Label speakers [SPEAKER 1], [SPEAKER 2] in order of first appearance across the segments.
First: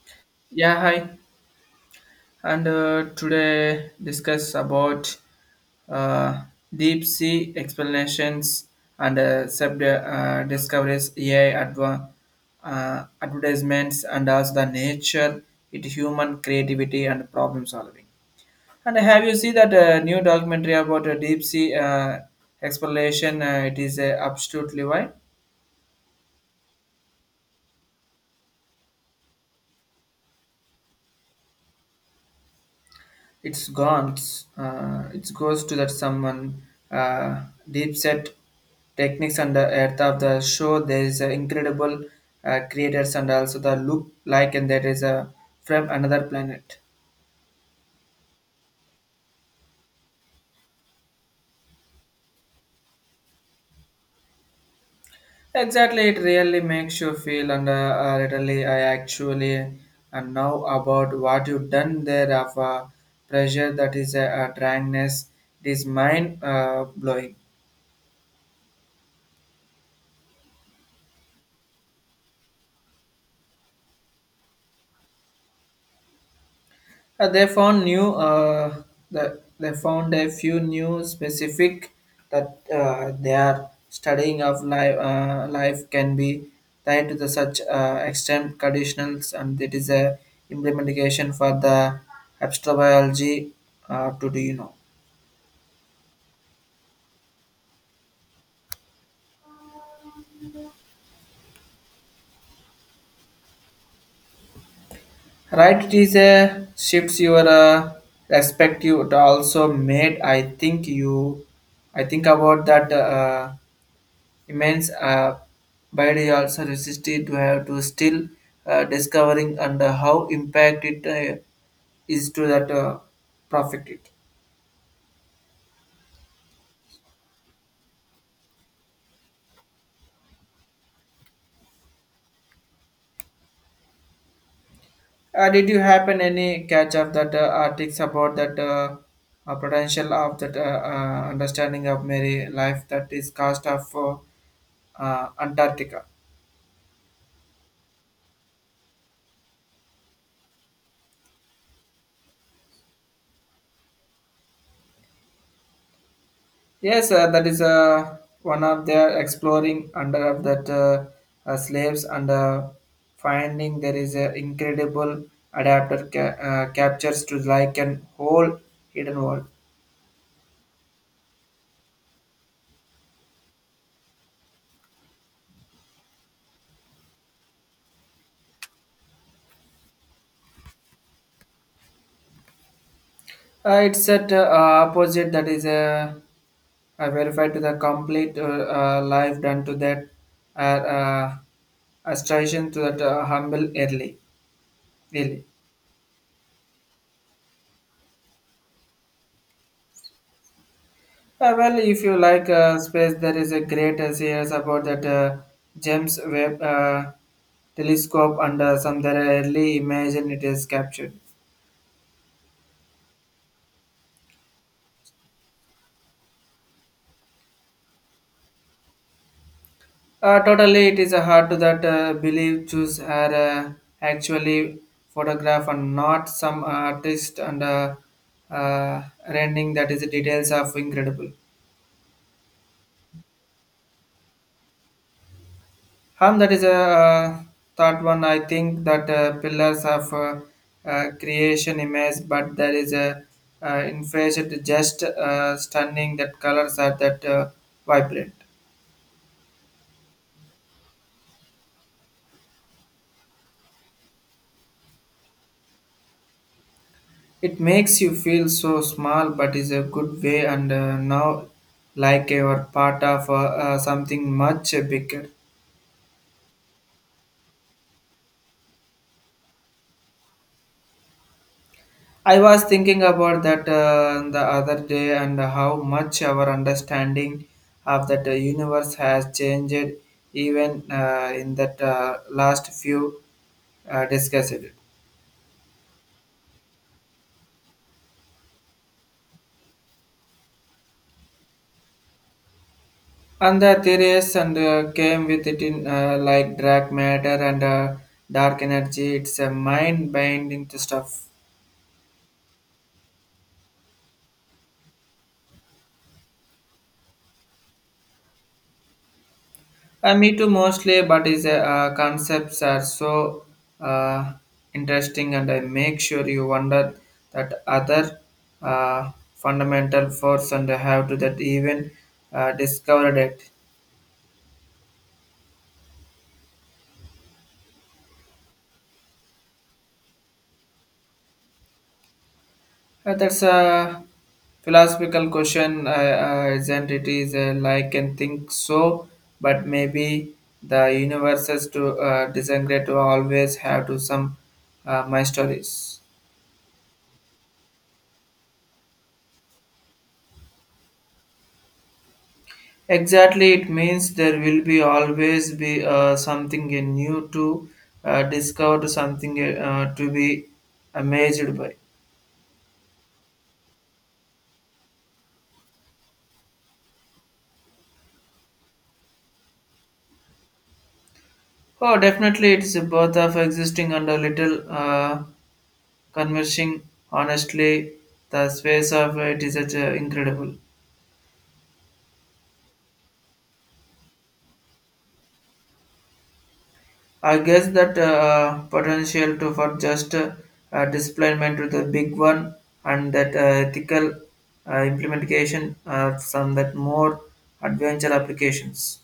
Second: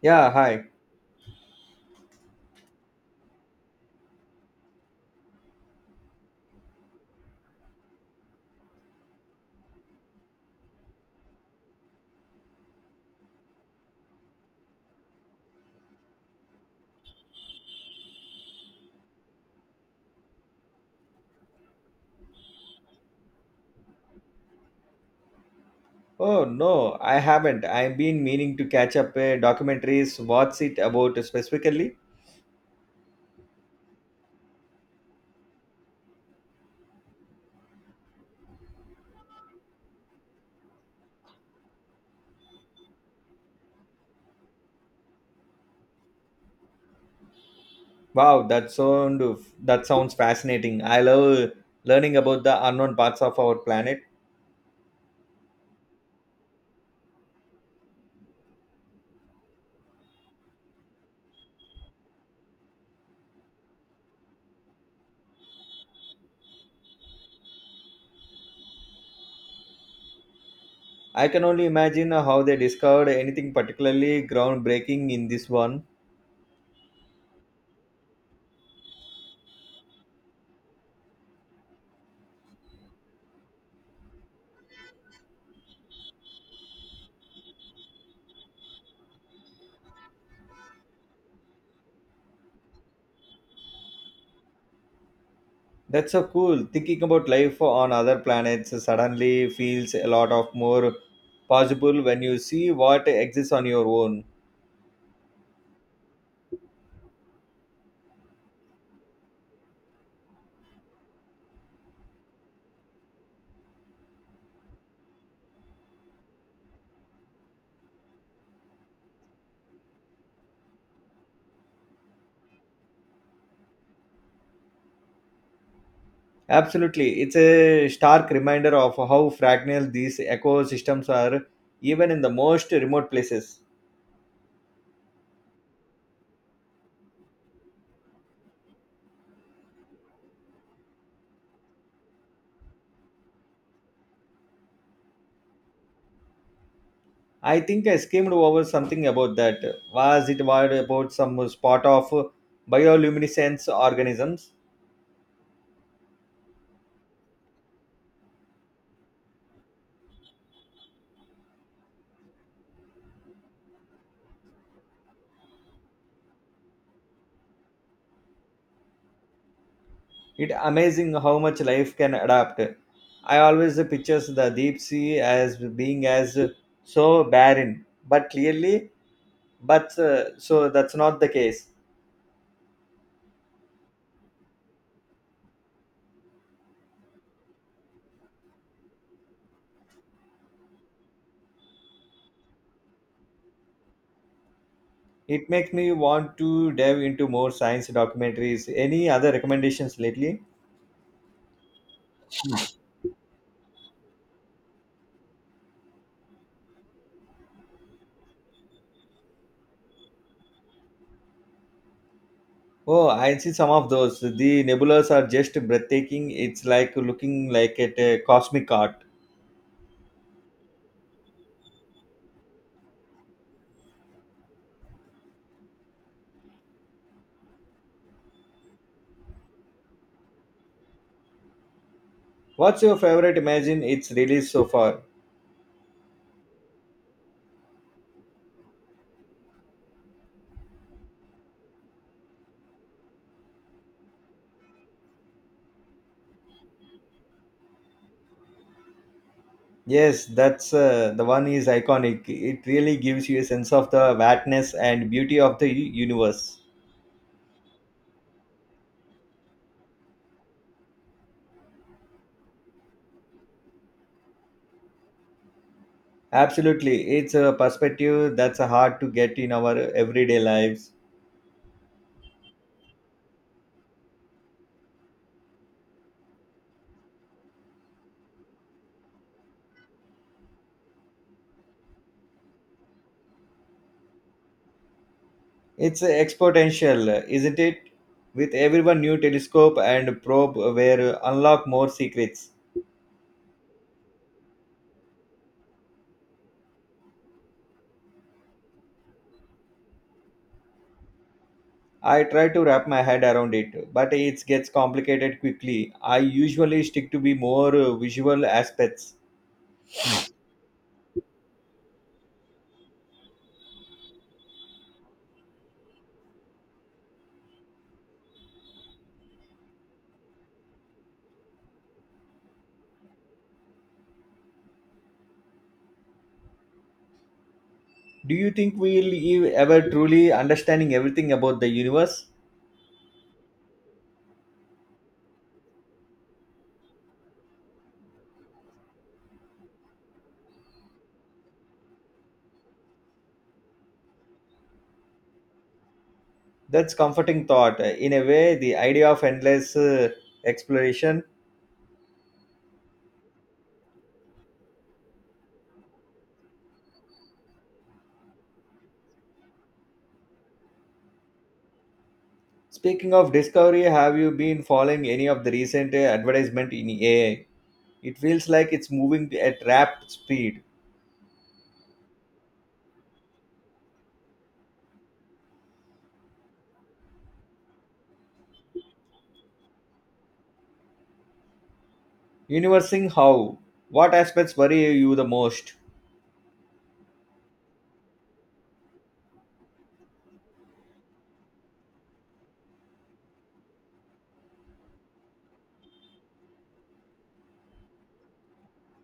[SPEAKER 1] Yeah, hi.
[SPEAKER 2] Yeah, hi. And today discuss about uh, deep sea explanations and sub discoveries, AI advertisements, and as the nature, it human creativity and problem solving. And have you seen that new documentary about deep sea exploration? It is absolutely why.
[SPEAKER 1] Oh no, I haven't. I've been meaning to catch up documentaries. What's it about specifically?
[SPEAKER 2] It's guns. It goes to that someone uh, deep set techniques and the earth of the show. There is an incredible creators and also the look like and there is a from another planet.
[SPEAKER 1] Wow, that sound that sounds fascinating. I love learning about the unknown parts of our planet.
[SPEAKER 2] Exactly, it really makes you feel and literally I actually and now about what you've done there of pressure that is a dryness. It is mind blowing.
[SPEAKER 1] I can only imagine how they discovered anything particularly groundbreaking in this one.
[SPEAKER 2] They found new. They found a few new specific that they are studying of life. Life can be tied to the such extent conditionals, and it is a implementation for the astrobiology. To do you know?
[SPEAKER 1] That's so cool. Thinking about life on other planets suddenly feels a lot of more possible when you see what exists on your own.
[SPEAKER 2] Right, it is a shifts your respect. You it also made. I think you. I think about that. Immense body also resisted to have to still discovering and how impact it is to that profit it.
[SPEAKER 1] Absolutely. It's a stark reminder of how fragile these ecosystems are, even in the most remote places.
[SPEAKER 2] Did you happen any catch of that articles about that potential of that understanding of Mary life that is cost of Antarctica?
[SPEAKER 1] I think I skimmed over something about that. Was it what about some spot of bioluminescence organisms?
[SPEAKER 2] Yes, that is one of their exploring under of that slaves and finding there is an incredible adapter captures to like an whole hidden world.
[SPEAKER 1] It's amazing how much life can adapt. I always pictures the deep sea as being as so barren, but clearly, but so that's not the case.
[SPEAKER 2] It's at opposite that is verified to the complete life done to that uh, uh, assertion to that humble early. Early.
[SPEAKER 1] It makes me want to dive into more science documentaries. Any other recommendations lately?
[SPEAKER 2] Well, if you like space, there is a great series about that James Webb telescope and some that early imagine it is captured.
[SPEAKER 1] Oh, I see some of those. The nebulas are just breathtaking. It's like looking like at a cosmic art.
[SPEAKER 2] Totally, it is hard to that believe choose are actually photograph and not some artist and rendering that is the details of incredible.
[SPEAKER 1] What's your favorite Imagine it's released so far?
[SPEAKER 2] That is a third one. I think that pillars of creation image, but there is a infrared just stunning that colors are that vibrant.
[SPEAKER 1] Yes, that's the one is iconic. It really gives you a sense of the vastness and beauty of the universe.
[SPEAKER 2] It makes you feel so small, but is a good way and now like you are part of something much bigger.
[SPEAKER 1] Absolutely, it's a perspective that's hard to get in our everyday lives.
[SPEAKER 2] I was thinking about that the other day and how much our understanding of that universe has changed even in that last few discussed.
[SPEAKER 1] It's exponential, isn't it? With everyone new telescope and probe were unlock more secrets.
[SPEAKER 2] And the theories and came with it in like dark matter and dark energy. It's a mind-binding stuff.
[SPEAKER 1] I try to wrap my head around it, but it gets complicated quickly. I usually stick to be more visual aspects.
[SPEAKER 2] Me too, mostly, but is concepts are so uh, interesting, and I make sure you wonder that other uh, fundamental force and how to that even discovered it.
[SPEAKER 1] Do you think we'll ever truly understanding everything about the universe?
[SPEAKER 2] That's a philosophical question, isn't it? Is like and think so, but maybe the universes to disagree to always have to some my stories.
[SPEAKER 1] That's comforting thought. In a way, the idea of endless exploration.
[SPEAKER 2] Exactly, it means there will be always be something new to discover, something to be amazed by.
[SPEAKER 1] Speaking of discovery, have you been following any of the recent advertisement in AI? It feels like it's moving at rapid speed.
[SPEAKER 2] Oh, definitely, it's both of existing and a little conversing. Honestly, the space of it is such, incredible.
[SPEAKER 1] Universing how? What aspects worry you the most?
[SPEAKER 2] I guess that potential to for just displayment to the big one and that ethical implementation of some that more adventure applications.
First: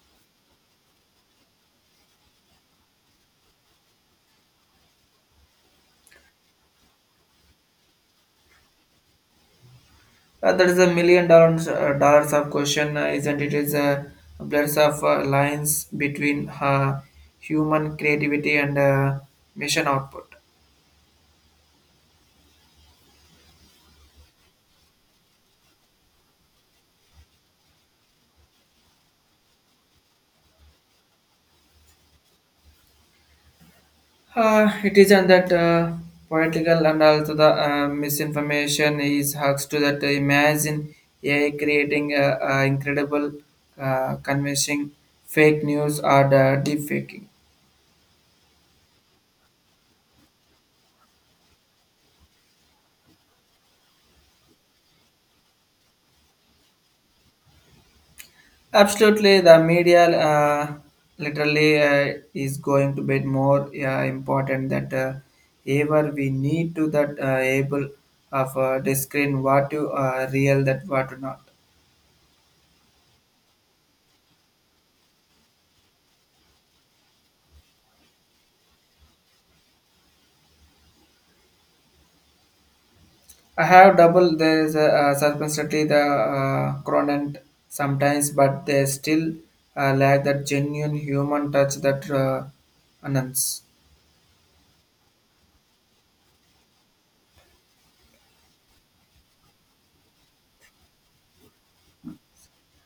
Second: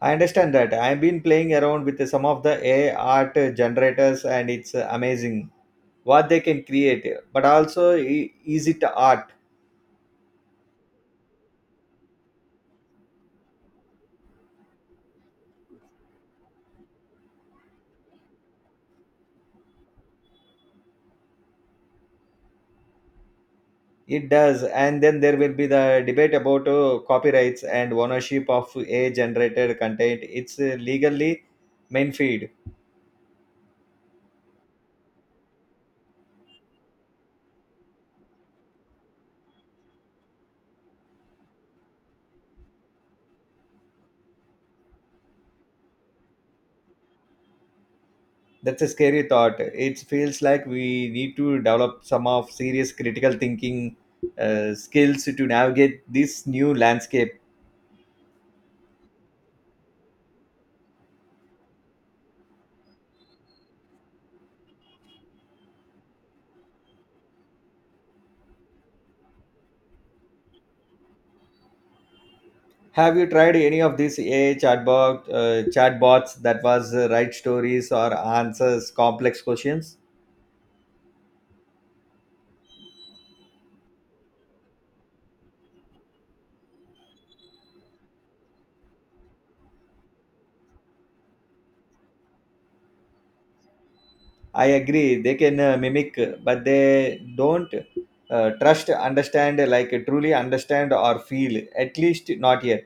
[SPEAKER 1] I understand that. I've been playing around with some of the AI art generators and it's amazing what they can create. But also, is it art?
[SPEAKER 2] That is a million dollars dollars of question, isn't it? Is a blurs of lines between human creativity and mission output.
[SPEAKER 1] It does. And then there will be the debate about copyrights and ownership of AI generated content. It's legally main feed.
[SPEAKER 2] It isn't that political and also the misinformation is hugs to that. Imagine AI creating incredible, convincing fake news or the deep faking.
[SPEAKER 1] That's a scary thought. It feels like we need to develop some of serious critical thinking skills to navigate this new landscape.
[SPEAKER 2] Absolutely, the media literally is going to be more important that ever we need to that able of discern what to real that what to not.
[SPEAKER 1] Have you tried any of these ai chatbot chatbots that was write stories or answers complex questions?
[SPEAKER 2] I have double there is a circumstantly the cronent sometimes, but they still lack that genuine human touch that announce.
[SPEAKER 1] I agree they can mimic, but they don't trust understand like truly understand or feel, at least not yet.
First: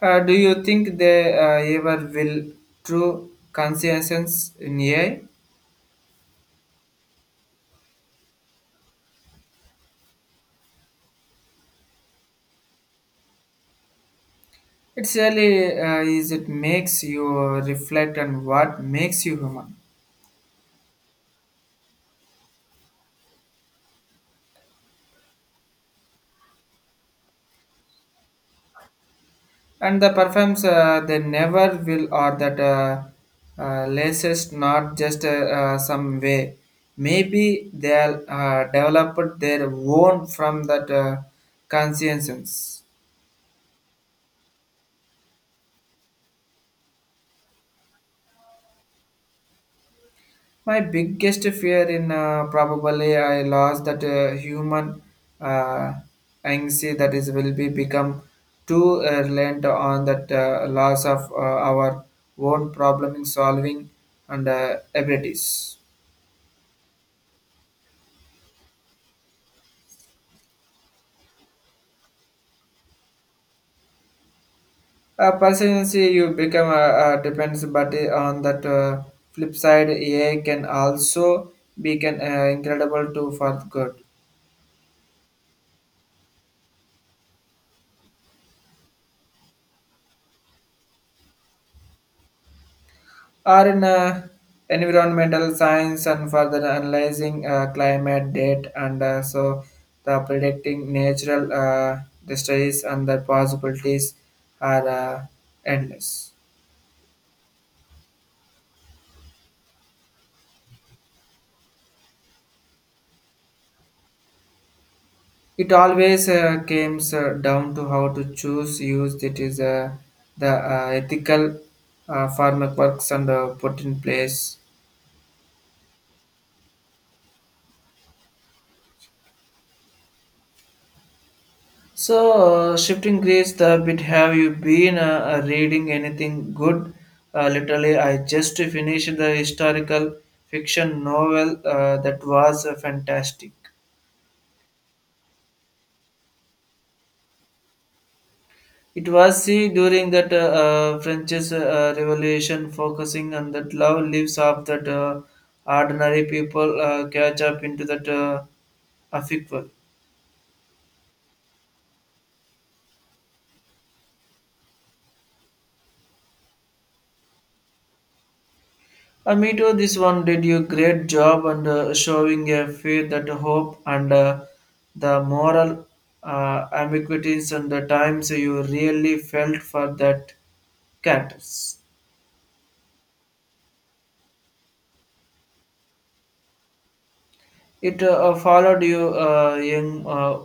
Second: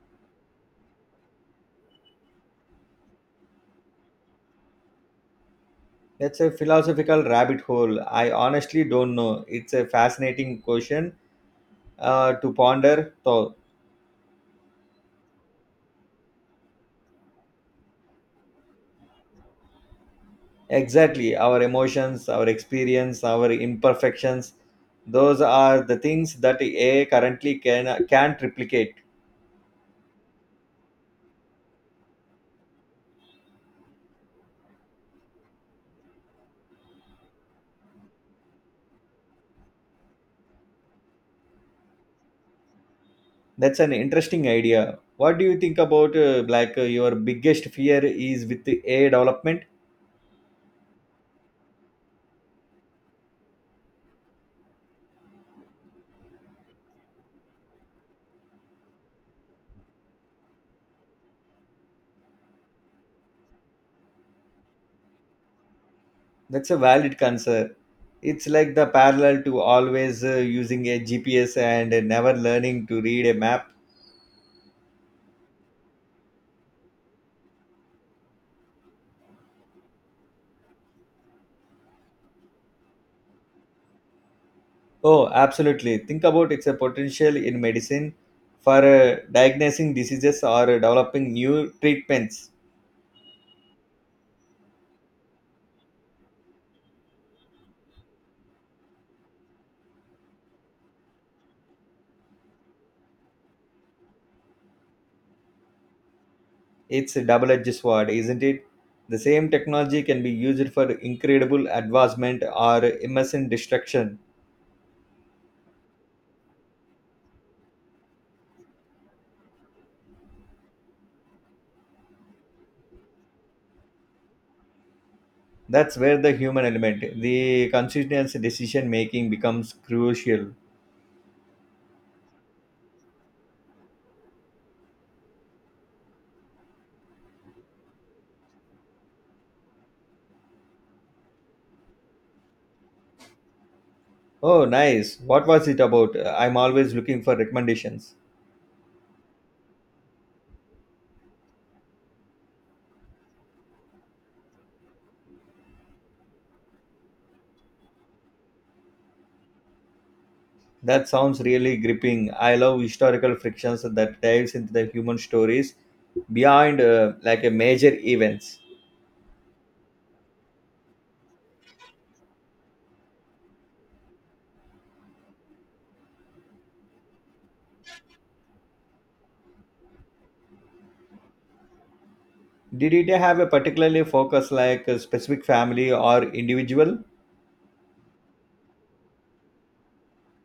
[SPEAKER 2] Do you think they ever will true conscience in AI?
[SPEAKER 1] That's a philosophical rabbit hole. I honestly don't know. It's a fascinating question to ponder so.
[SPEAKER 2] It really is. It makes you reflect on what makes you human,
[SPEAKER 1] Exactly, our emotions, our experience, our imperfections, those are the things that AI currently can't replicate.
[SPEAKER 2] and the perfumes they never will or that latest not just some way. Maybe they are developed their own from that conscience.
[SPEAKER 1] That's an interesting idea. What do you think about your biggest fear is with the AI development?
[SPEAKER 2] My biggest fear in probably I lost that human uh, anxiety that is will be become too reliant on that loss of our own problem solving and abilities.
[SPEAKER 1] That's a valid concern. It's like the parallel to always using a GPS and never learning to read a map.
[SPEAKER 2] Personally, you become depends, but on that flip side, AI can also be can incredible too for good
[SPEAKER 1] Oh, absolutely. Think about its potential in medicine for diagnosing diseases or developing new treatments.
[SPEAKER 2] or in environmental science and further analyzing climate data and so the predicting natural disasters and the possibilities are endless.
[SPEAKER 1] It's a double edged sword, isn't it? The same technology can be used for incredible advancement or immense destruction.
[SPEAKER 2] It always comes down to how to choose use that is the ethical frameworks and put in place.
[SPEAKER 1] That's where the human element, the conscientious decision making becomes crucial.
[SPEAKER 2] So, shifting gears a bit, have you been reading anything good? Literally, I just finished the historical fiction novel that was fantastic.
[SPEAKER 1] Oh, nice. What was it about? I'm always looking for recommendations.
[SPEAKER 2] It was see during that French's revolution, focusing on that love lives of that ordinary people catch up into that affect.
[SPEAKER 1] That sounds really gripping. I love historical frictions that dives into the human stories beyond like a major events.
[SPEAKER 2] Me too. This one did you great job and showing a faith that hope and the moral ambiguities and the times you really felt for that cat.
[SPEAKER 1] Did it have a particularly focus like a specific family or individual?
[SPEAKER 2] It followed you, young uh,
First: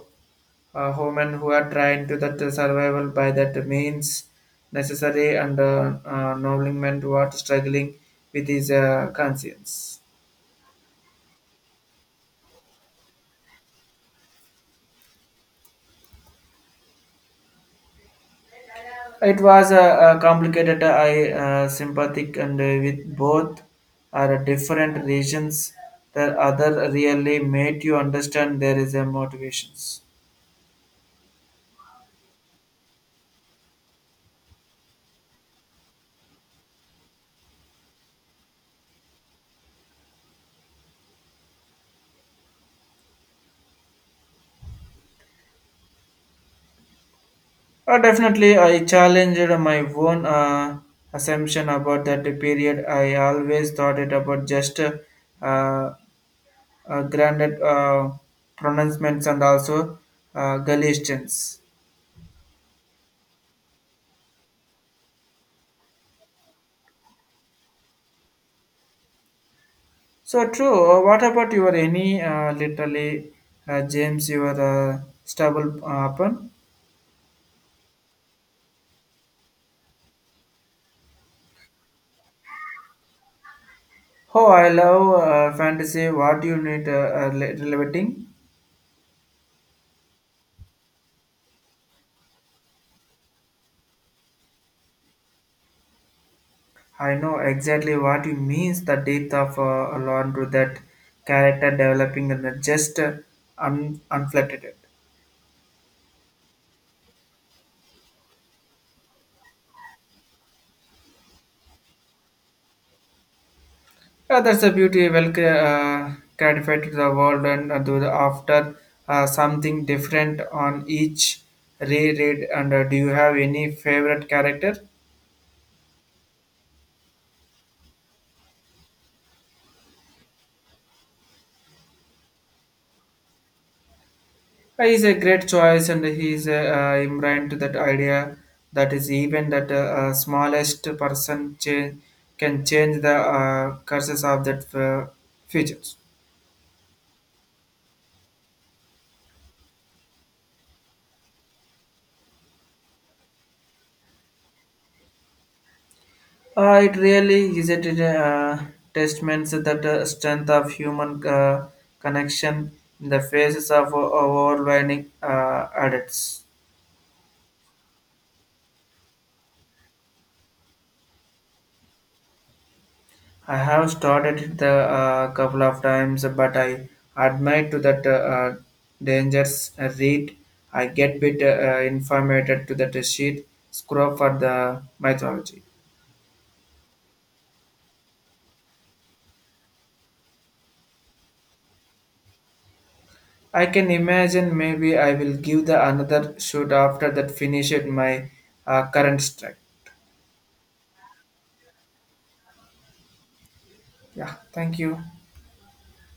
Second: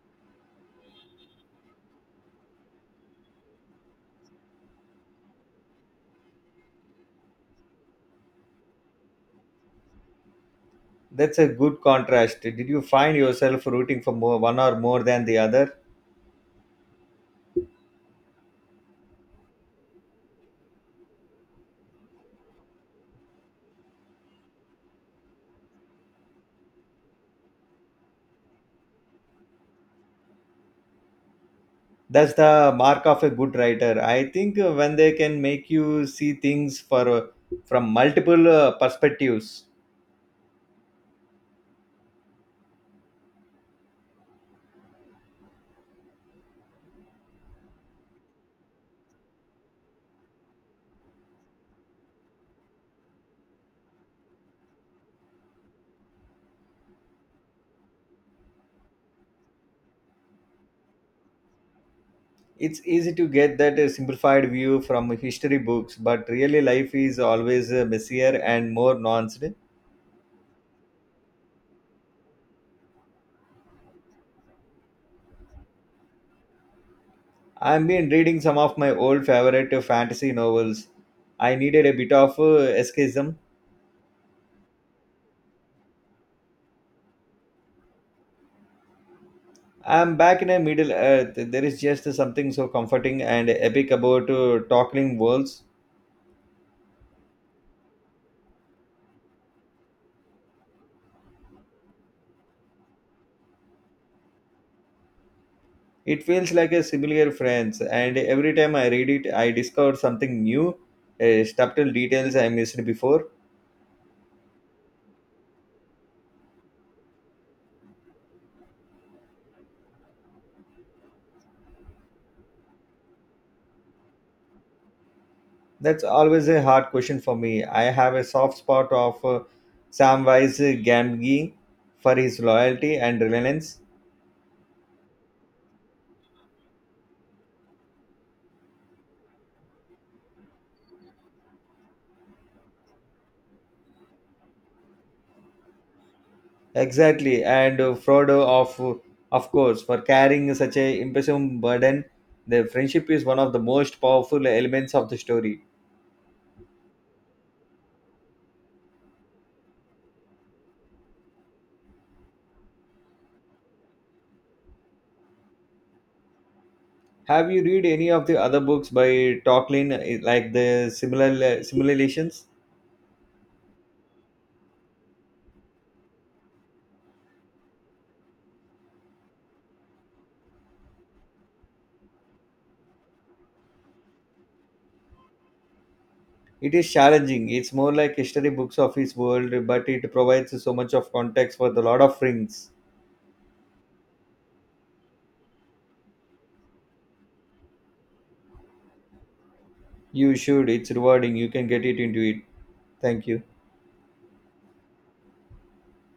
[SPEAKER 2] uh, woman who are trying to that survival by that means necessary and novelment what struggling with his conscience.
[SPEAKER 1] That's a good contrast. Did you find yourself rooting for more, one or more than the other?
[SPEAKER 2] It was a, complicated. I sympathetic and with both are different regions. The other really made you understand there is a motivations.
[SPEAKER 1] That's the mark of a good writer. I think when they can make you see things for from multiple perspectives.
[SPEAKER 2] Definitely, I challenged my own assumption about that period. I always thought it about just granted pronouncements and also Galatians.
[SPEAKER 1] It's easy to get that simplified view from history books, but really life is always messier and more nuanced.
[SPEAKER 2] So true. What about your any literally James your stubble upon?
[SPEAKER 1] I've been reading some of my old favorite fantasy novels. I needed a bit of escapism.
[SPEAKER 2] Oh, I love fantasy. What you need relevating?
[SPEAKER 1] I'm back in a Middle Earth. There is just something so comforting and epic about toppling worlds.
[SPEAKER 2] I know exactly what you means. The depth of learn to that character developing and the just unflattered.
[SPEAKER 1] It feels like a similar friends, and every time I read it, I discover something new, subtle details I missed before.
[SPEAKER 2] Yeah, that's a beauty. Well, gratified to the world and do the after something different on each reread. And do you have any favorite character?
[SPEAKER 1] That's always a hard question for me. I have a soft spot of Samwise Gamgee for his loyalty and reliance.
[SPEAKER 2] He's a great choice, and he's imbued to that idea that is even that smallest person change, can change the courses of that futures.
[SPEAKER 1] Exactly, and Frodo of course for carrying such a impressive burden. The friendship is one of the most powerful elements of the story.
[SPEAKER 2] It really is a uh, testament to that strength of human connection in the faces of overwhelming adults.
[SPEAKER 1] Have you read any of the other books by Tolkien, like the similar simulations?
[SPEAKER 2] I have started it a couple of times, but I admit to that dangers I read. I get bit informated to that sheet scroll for the mythology.
[SPEAKER 1] It is challenging. It's more like history books of his world, but it provides so much of context for the Lord of Rings.
[SPEAKER 2] I can imagine maybe I will give the another shoot after that finish it my current strike.
[SPEAKER 1] You should. It's rewarding. You can get it into it. Thank you.
[SPEAKER 2] Yeah, thank you.